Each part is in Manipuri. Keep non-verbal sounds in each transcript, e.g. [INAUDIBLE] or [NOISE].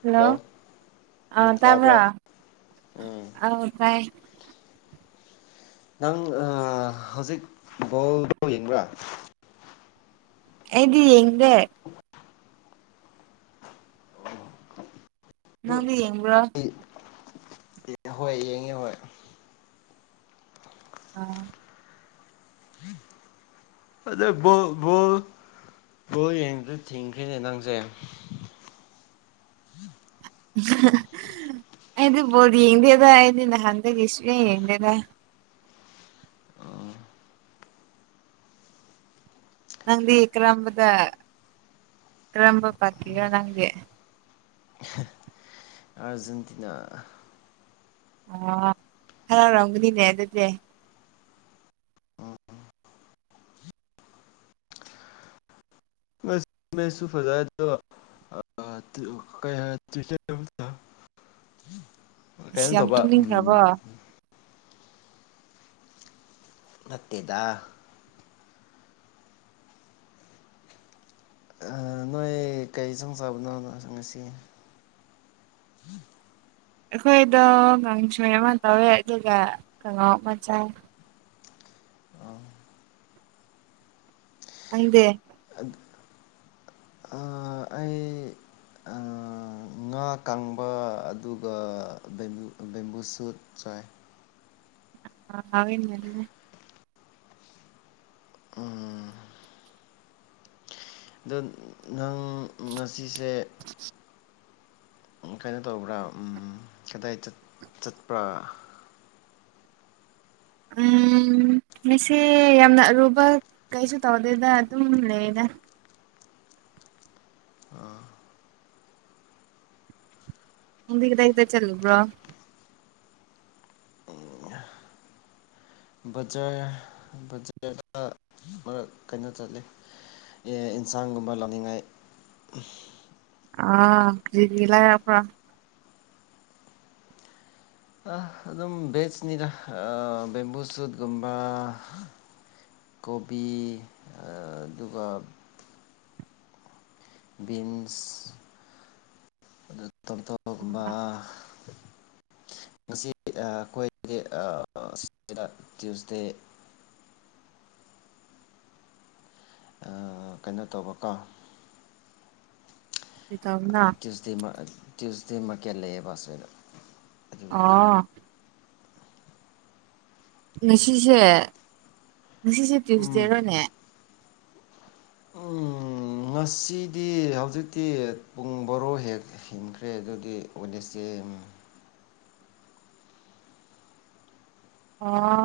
ꯍꯜꯂꯣ ꯑ ꯎꯝ ꯇꯕ꯭ꯔꯥ ꯇꯥꯕ꯭ꯔꯥ ꯎꯝ ꯑꯧ ꯇꯥꯏꯌꯦ ꯅꯪ ꯑꯥ ꯍꯧꯖꯤꯛ ꯕꯣꯜꯗꯣ ꯌꯦꯡꯕ꯭ꯔꯥ ꯑꯩꯗꯤ ꯌꯦꯡꯗꯦ ꯅꯪꯕꯤ ꯌꯦꯡꯕ꯭ꯔꯣ ꯍꯣꯏ ꯌꯦꯡꯉꯦ ꯍꯣꯏ ꯑ ꯑꯗꯣ ꯕꯣꯜ ꯕꯣꯜ ꯕꯣꯜ ꯌꯦꯡꯕꯗ ꯊꯤꯡꯈ꯭ꯔꯦꯅꯦ ꯅꯪꯁꯦ [UNINTELLIGIBLE] ꯑꯩꯗꯤ ꯕꯣꯜ ꯌꯦꯡꯗꯦꯗ ꯑꯩꯗꯤ ꯅꯍꯟꯈꯩꯗꯤ ꯁꯨꯛꯌꯦꯡ ꯌꯦꯡꯗꯦꯗ ꯅꯪꯗꯤ ꯀ꯭ꯔꯝꯕꯗ ꯀ꯭ꯔꯝꯕ ꯄꯇꯤꯒ ꯅꯪꯗꯤ ꯑꯥꯔꯖꯦꯟꯇꯤꯅꯥ ꯑ ꯍꯔꯥꯎꯔꯝꯒꯅꯤꯅꯦ ꯑꯗꯨꯗꯤ ꯃꯁꯨ ꯐꯖꯥꯏꯗ ꯀ ꯇ [UNINTELLIGIBLE] ꯑꯁ ꯀꯩꯅꯣ ꯌꯥꯝ ꯇꯧꯕ ꯇꯨꯝꯅꯤꯡꯈ꯭ꯔꯕꯣ ꯎꯝ ꯅꯠꯇꯦꯗ ꯅꯣꯏ ꯀꯔꯤ ꯆꯣꯡ ꯆꯥꯕꯅꯣ ꯉꯁꯤ [INAUDIBLE] ꯑꯩꯈꯣꯏꯗꯣ ꯀꯥꯡꯁꯣꯏ ꯑꯃ ꯇꯧꯋꯦ ꯑꯗꯨꯒ ꯀꯥꯡꯉꯧ ꯑꯃ ꯆꯥꯏ ꯑ ꯈꯪꯗꯦ ꯑ ꯑꯩ ꯉꯥ ꯀꯪꯕ ꯑꯗꯨꯒ ꯕꯦꯝꯕꯨꯁꯨꯠ ꯆꯥꯏ ꯑ ꯍꯤꯟꯅꯦꯅ [UNINTELLIGIBLE] ꯎꯝ ꯑꯗꯣ ꯅꯪ ꯉꯁꯤꯁꯦ ꯀꯩꯅꯣ ꯇꯧꯕ꯭ꯔꯥ ꯀꯗꯥꯏ ꯆꯠꯄ꯭ꯔꯥ ꯎꯝ ꯑꯩꯁꯦ ꯌꯥꯝꯅ ꯑꯔꯨꯕ ꯀꯩꯁꯨ ꯇꯧꯗꯦꯗ ꯑꯗꯨꯝ ꯂꯩꯗ ꯑꯥ ꯅꯪꯗꯤ ꯀꯗꯥꯏ ꯀꯗꯥꯏ ꯆꯠꯂꯨꯕ꯭ꯔꯣ ꯕꯖ꯭ꯔꯗ ꯀꯩꯅꯣ ꯆꯠꯂꯤ ꯑꯦꯟꯁꯥꯡꯒꯨꯝꯕ ꯂꯥꯛꯅꯤꯡꯉꯥꯏ ꯑꯥ ꯀꯔꯤꯒꯤ ꯂꯩꯔꯛꯄ ꯑꯗꯨꯝ ꯕꯦꯁꯅꯤꯗ ꯕꯦꯝꯕꯨ ꯁꯨꯠꯀꯨꯝꯕ ꯀꯣꯕꯤ ꯑꯗꯨꯒ ꯏꯟꯁ ꯇꯣꯞ ꯇꯣꯞꯄꯒꯨꯝꯕ ꯑ ꯉꯁꯤ ꯑꯩꯈꯣꯏꯗꯤ ꯇ꯭ꯌꯨꯁꯗꯦ [INAUDIBLE] ꯀꯩꯅꯣ ꯇꯧꯕꯀꯣ ꯀꯔꯤ ꯇꯧꯕꯅꯣ ꯇ꯭ꯌꯨꯁꯗꯦ ꯇ꯭ꯌꯨꯁꯗꯦ ꯃꯀ ꯂꯩꯑꯦ ꯐꯁꯔ ꯑ ꯉꯁꯤꯁꯦ ꯉꯁꯤꯁꯦ ꯎꯝ ꯇ꯭ꯌꯨꯁꯗꯦꯔꯣꯅꯦ ꯎꯝ ꯉꯁꯤꯗꯤ ꯍꯧꯖꯤꯛꯇꯤ ꯄꯨꯡ ꯚꯔꯣ ꯍꯦꯛ ꯍꯦꯈ꯭ꯔꯦ ꯑꯗꯨꯗꯤ ꯋꯥꯏꯅꯁꯗꯦ [INAUDIBLE] ꯑꯣ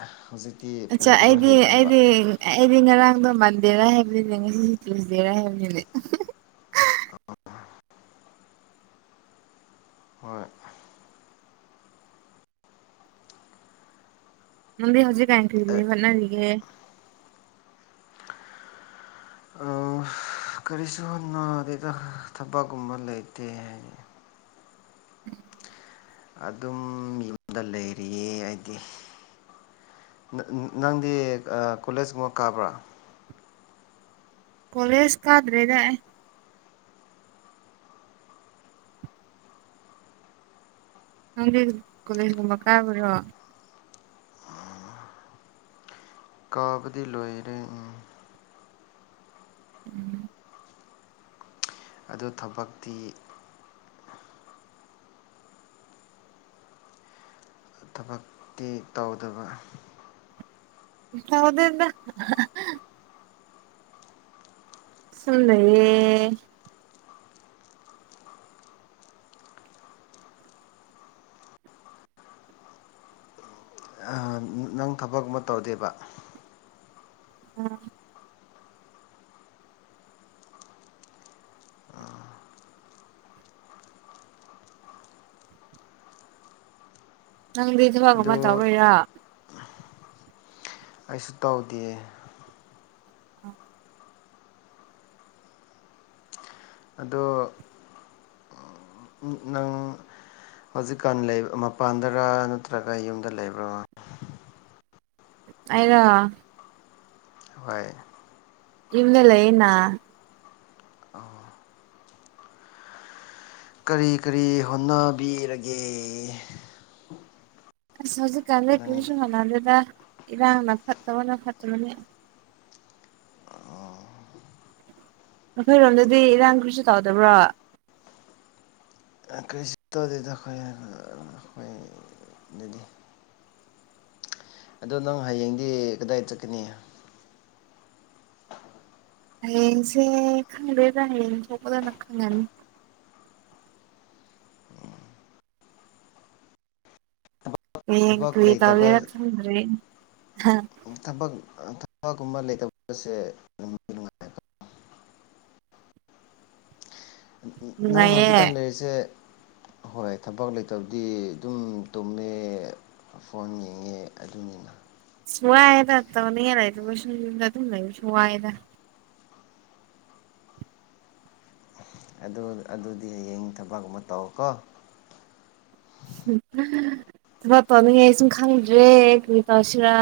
ꯑꯥ ꯍꯧꯖꯤꯛ ꯑꯆꯥ ꯑꯩꯗꯤ ꯑꯩꯗꯤ ꯑꯩꯗꯤ ꯉꯔꯥꯡ ꯗꯣ ꯃꯥꯟꯗꯦꯔꯥ ꯍꯥꯏꯕꯅꯤꯅꯦ ꯉꯁꯤꯁꯨ ꯇꯨꯏꯁꯗꯦꯔꯥ ꯍꯥꯏꯕꯅꯤꯅꯦ ꯍꯣꯏ ꯅꯪꯗꯤ ꯍꯧꯖꯤꯛ ꯀꯥꯟ ꯀꯔꯤ ꯀꯔꯤ ꯍꯣꯠꯅꯔꯤꯒꯦ ꯀꯔꯤꯁꯨ ꯍꯣꯠꯅꯣꯗꯦꯗ ꯊꯕꯛꯀꯨꯝꯕ ꯂꯩꯇꯦ ꯍꯥꯏꯌꯦ ꯑꯗꯨꯝ ꯌꯨꯝꯗ ꯂꯩꯔꯤꯌꯦ ꯑꯩꯗꯤ ꯅꯪꯗꯤ ꯑꯥ ꯀꯣꯂꯦꯖꯀꯨꯝꯕ ꯀꯥꯕ꯭ꯔꯥ ꯀꯣꯂꯦꯁ ꯀꯗ꯭ꯔꯦꯗ ꯑꯩ ꯅꯪꯗꯤ ꯀꯣꯂꯦꯖꯒꯨꯝꯕ ꯀꯥꯕ꯭ꯔꯣ ꯀꯥꯕꯗꯤ ꯂꯣꯏꯔꯦ ꯑꯪ ꯎꯝ ꯑꯗꯨ ꯊꯕꯛꯇꯤ ꯊꯕꯛꯇꯤ ꯇꯧꯗꯕ ꯇꯧꯗꯦꯗ ꯍꯥꯍꯥꯍꯥ ꯁꯨꯝ ꯂꯩꯌꯦ ꯅꯪ ꯊꯕꯀꯨꯝꯕ ꯇꯧꯗꯦꯕ ꯎꯝ ꯅꯪꯗꯤ ꯊꯕꯛ ꯀꯨꯝꯕ ꯑꯗꯨ ꯇꯧꯕꯩꯔꯣ ꯑꯩꯁꯨ ꯇꯧꯗꯤꯌꯦ ꯑꯗꯣ ꯅꯪ ꯍꯧꯖꯤꯛꯀꯥꯟ ꯂꯩ ꯃꯄꯥꯟꯗꯔ ꯅꯠꯇ꯭ꯔꯒ ꯌꯨꯝꯗ ꯂꯩꯕ꯭ꯔꯥ ꯑꯩꯔꯣ ꯍꯣꯏ ꯌꯨꯝꯗ ꯂꯩꯌꯦꯅ ꯀꯔꯤ ꯀꯔꯤ ꯍꯣꯠꯅꯕꯤꯔꯒꯦ ꯑꯁ ꯍꯧꯖꯤꯛꯀꯥꯟ ꯁꯦ ꯅꯪ ꯀꯔꯤꯁꯨ ꯍꯣꯠꯅꯗꯦꯗ ꯏꯔꯥꯡꯅ ꯐꯠꯇꯕꯅ ꯐꯠꯇꯕꯅ ꯅꯈꯣꯏꯔꯣꯝꯗꯗꯤ ꯏꯔꯥꯡ ꯀꯔꯤꯁꯨ ꯇꯧꯗꯕ꯭ꯔꯣ ꯏꯔꯥꯡ ꯀꯔꯤꯁꯨ ꯇꯧꯗꯦꯗ ꯑꯩꯈꯣꯏ ꯑꯩꯈꯣꯏ ꯑꯗꯨꯗꯤ ꯑꯗꯣ ꯅꯪ ꯍꯌꯦꯡꯗꯤ ꯀꯗꯥꯏ ꯆꯠꯀꯅꯤ ꯍꯌꯦꯡꯁꯦ ꯈꯪꯗꯦꯗ ꯍꯌꯦꯡ ꯇꯣꯛꯄꯗ ꯈꯪꯒꯅꯤ ꯍꯌꯦꯡ ꯊꯕꯛ ꯀꯔꯤ ꯇꯧꯒꯦꯔ ꯂꯩꯇꯕ ꯈꯪꯗꯔꯦ ꯊꯕꯛ ꯊꯕꯛꯀꯨꯝꯕ ꯂꯩꯇꯕꯁꯦ ꯅꯨꯡꯗꯤ ꯅꯨꯉꯥꯢ ꯅꯪ ꯍꯧꯖꯤꯛꯀꯥꯟ ꯅꯨꯡꯉꯥꯏꯌꯦ ꯂꯩꯔꯤꯁꯦ ꯍꯣꯏ ꯊꯕꯛ ꯂꯩꯇꯕꯗꯤ ꯑꯗꯨꯝ ꯇꯨꯝꯃꯦ ꯐꯣꯟ ꯌꯦꯡꯉꯦ ꯑꯗꯨꯅꯤꯅ ꯑꯁ ꯋꯥꯌꯦꯗ ꯇꯧꯅꯤꯡ ꯉꯥꯢ ꯂꯩꯇꯕꯁꯨ ꯌꯨꯝꯗ ꯑꯗꯨꯝ ꯂꯩꯕꯁꯨ ꯋꯥꯢꯗ ꯑꯗꯨ ꯑꯗꯨꯗꯤ ꯍꯌꯦꯡ ꯊꯕꯛ ꯑꯃ ꯇꯧꯀꯣ ꯊꯕꯛ ꯄꯥꯝꯃꯤ ꯑꯩ ꯁꯨꯝ ꯈꯪꯗ꯭ꯔꯦ ꯀꯔꯤ ꯇꯧꯁꯤꯔꯥ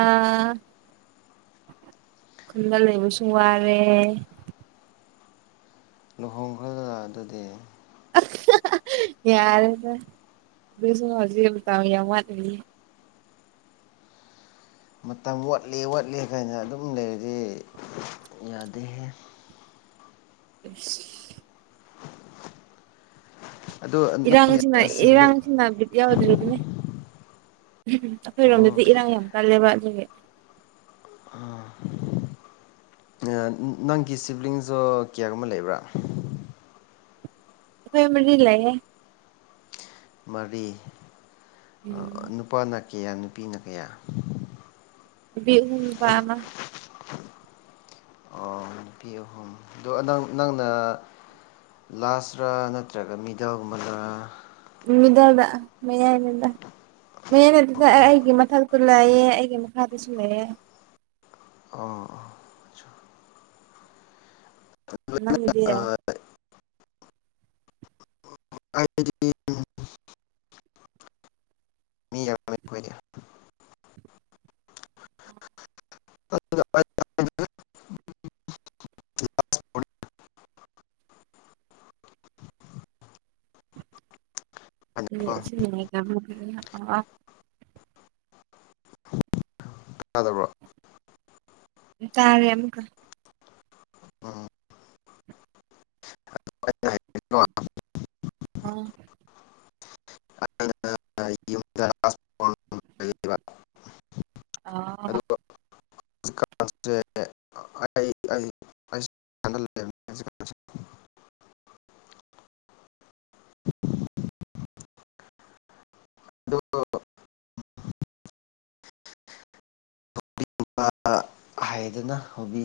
ꯈꯨꯟꯗ ꯂꯩꯕꯁꯨ ꯋꯥꯔꯦ ꯂꯨꯍꯣꯡꯈ꯭ꯔꯒ ꯑꯗꯨꯗꯤ ꯑꯁ ꯍꯥꯍꯥ ꯌꯥꯔꯦꯗ ꯑꯗꯨꯁꯨ ꯍꯧꯖꯤꯛ ꯃꯇꯝ ꯌꯥꯝ ꯋꯥꯠꯂꯤꯌꯦ ꯃꯇꯝ ꯋꯥꯠꯂꯤ ꯋꯥꯠꯂꯤ ꯍꯥꯏꯅ ꯑꯗꯨꯝ ꯂꯩꯔꯗꯤ ꯌꯥꯗꯦꯍꯦ ꯑꯁ ꯑꯗꯣ ꯅꯪꯒꯤ ꯏꯔꯥꯡꯁꯤꯅ ꯁꯤꯕ꯭ꯂꯤꯡ ꯏꯔꯥꯡꯁꯤꯅ ꯕꯤꯠ ꯌꯥꯎꯗ꯭ꯔꯤꯕꯅꯤ ꯎꯝ [UNINTELLIGIBLE] ꯎꯝ ꯑꯩꯈꯣꯏꯔꯣꯝꯗꯗꯤ ꯏꯔꯥꯡ ꯌꯥꯝ ꯀꯜꯂꯦꯕ ꯑꯗꯨꯒꯤ ꯎꯝ ꯎꯝ ꯅꯪꯒꯤ ꯁꯤꯕ꯭ꯂꯤꯡꯗꯣ ꯀꯌꯥꯒꯨꯝꯕ ꯂꯩꯕ꯭ꯔ ꯑꯩꯈꯣꯏ ꯃꯔꯤ ꯂꯩꯌꯦ ꯃꯔꯤ ꯑ ꯎꯝ ꯅꯨꯄꯥꯅ ꯀꯌꯥ ꯅꯨꯄꯤꯅ ꯀꯌꯥ ꯅꯨꯄꯤ ꯑꯍꯨꯝ ꯅꯨꯄꯥ ꯑꯃ ꯑꯣ ꯅꯨꯄꯤ ꯑꯍꯨꯝ ꯑꯗꯨ ꯅꯪ ꯅꯪꯅ ꯂꯥꯁꯔ ꯅꯠꯇ꯭ꯔꯒ ꯃꯤꯗꯜ ꯒꯨꯝꯕꯔ ꯃꯤꯗꯥꯜꯗ ꯃꯌꯥꯏꯅꯦꯗ ꯃꯌꯥꯏ ꯅꯠꯇꯦꯗ ꯑꯩꯒꯤ ꯃꯊꯛꯇꯁꯨ ꯂꯩꯥꯌꯦ ꯑꯩꯒꯤ ꯃꯈꯥꯗꯁꯨ ꯂꯩꯌꯦ ꯑꯣ ꯅꯪꯒꯤꯗꯤ ꯑꯩꯗꯤ [UNINTELLIGIBLE] ꯃꯤ ꯌꯥꯝꯃꯦ ꯑꯩꯈꯣꯏꯗꯤ ꯑꯦ ꯀꯣ ꯑꯁꯤꯅ [UNINTELLIGIBLE] ꯇꯥꯗꯕ꯭ꯔꯣ ꯇꯥꯔꯦ ꯑꯃꯨꯛꯀ ꯎꯝ ꯑꯩꯅ ꯍꯥꯏꯕꯗꯤꯀꯣ ꯑ ꯑꯩꯅ ꯌꯨꯝꯗ ꯂꯩꯕ ꯑ ꯑꯗꯨ ꯑꯩ ꯑꯩ ꯑ ꯑ ꯍꯥꯏꯗꯅ ꯍꯧꯕꯤ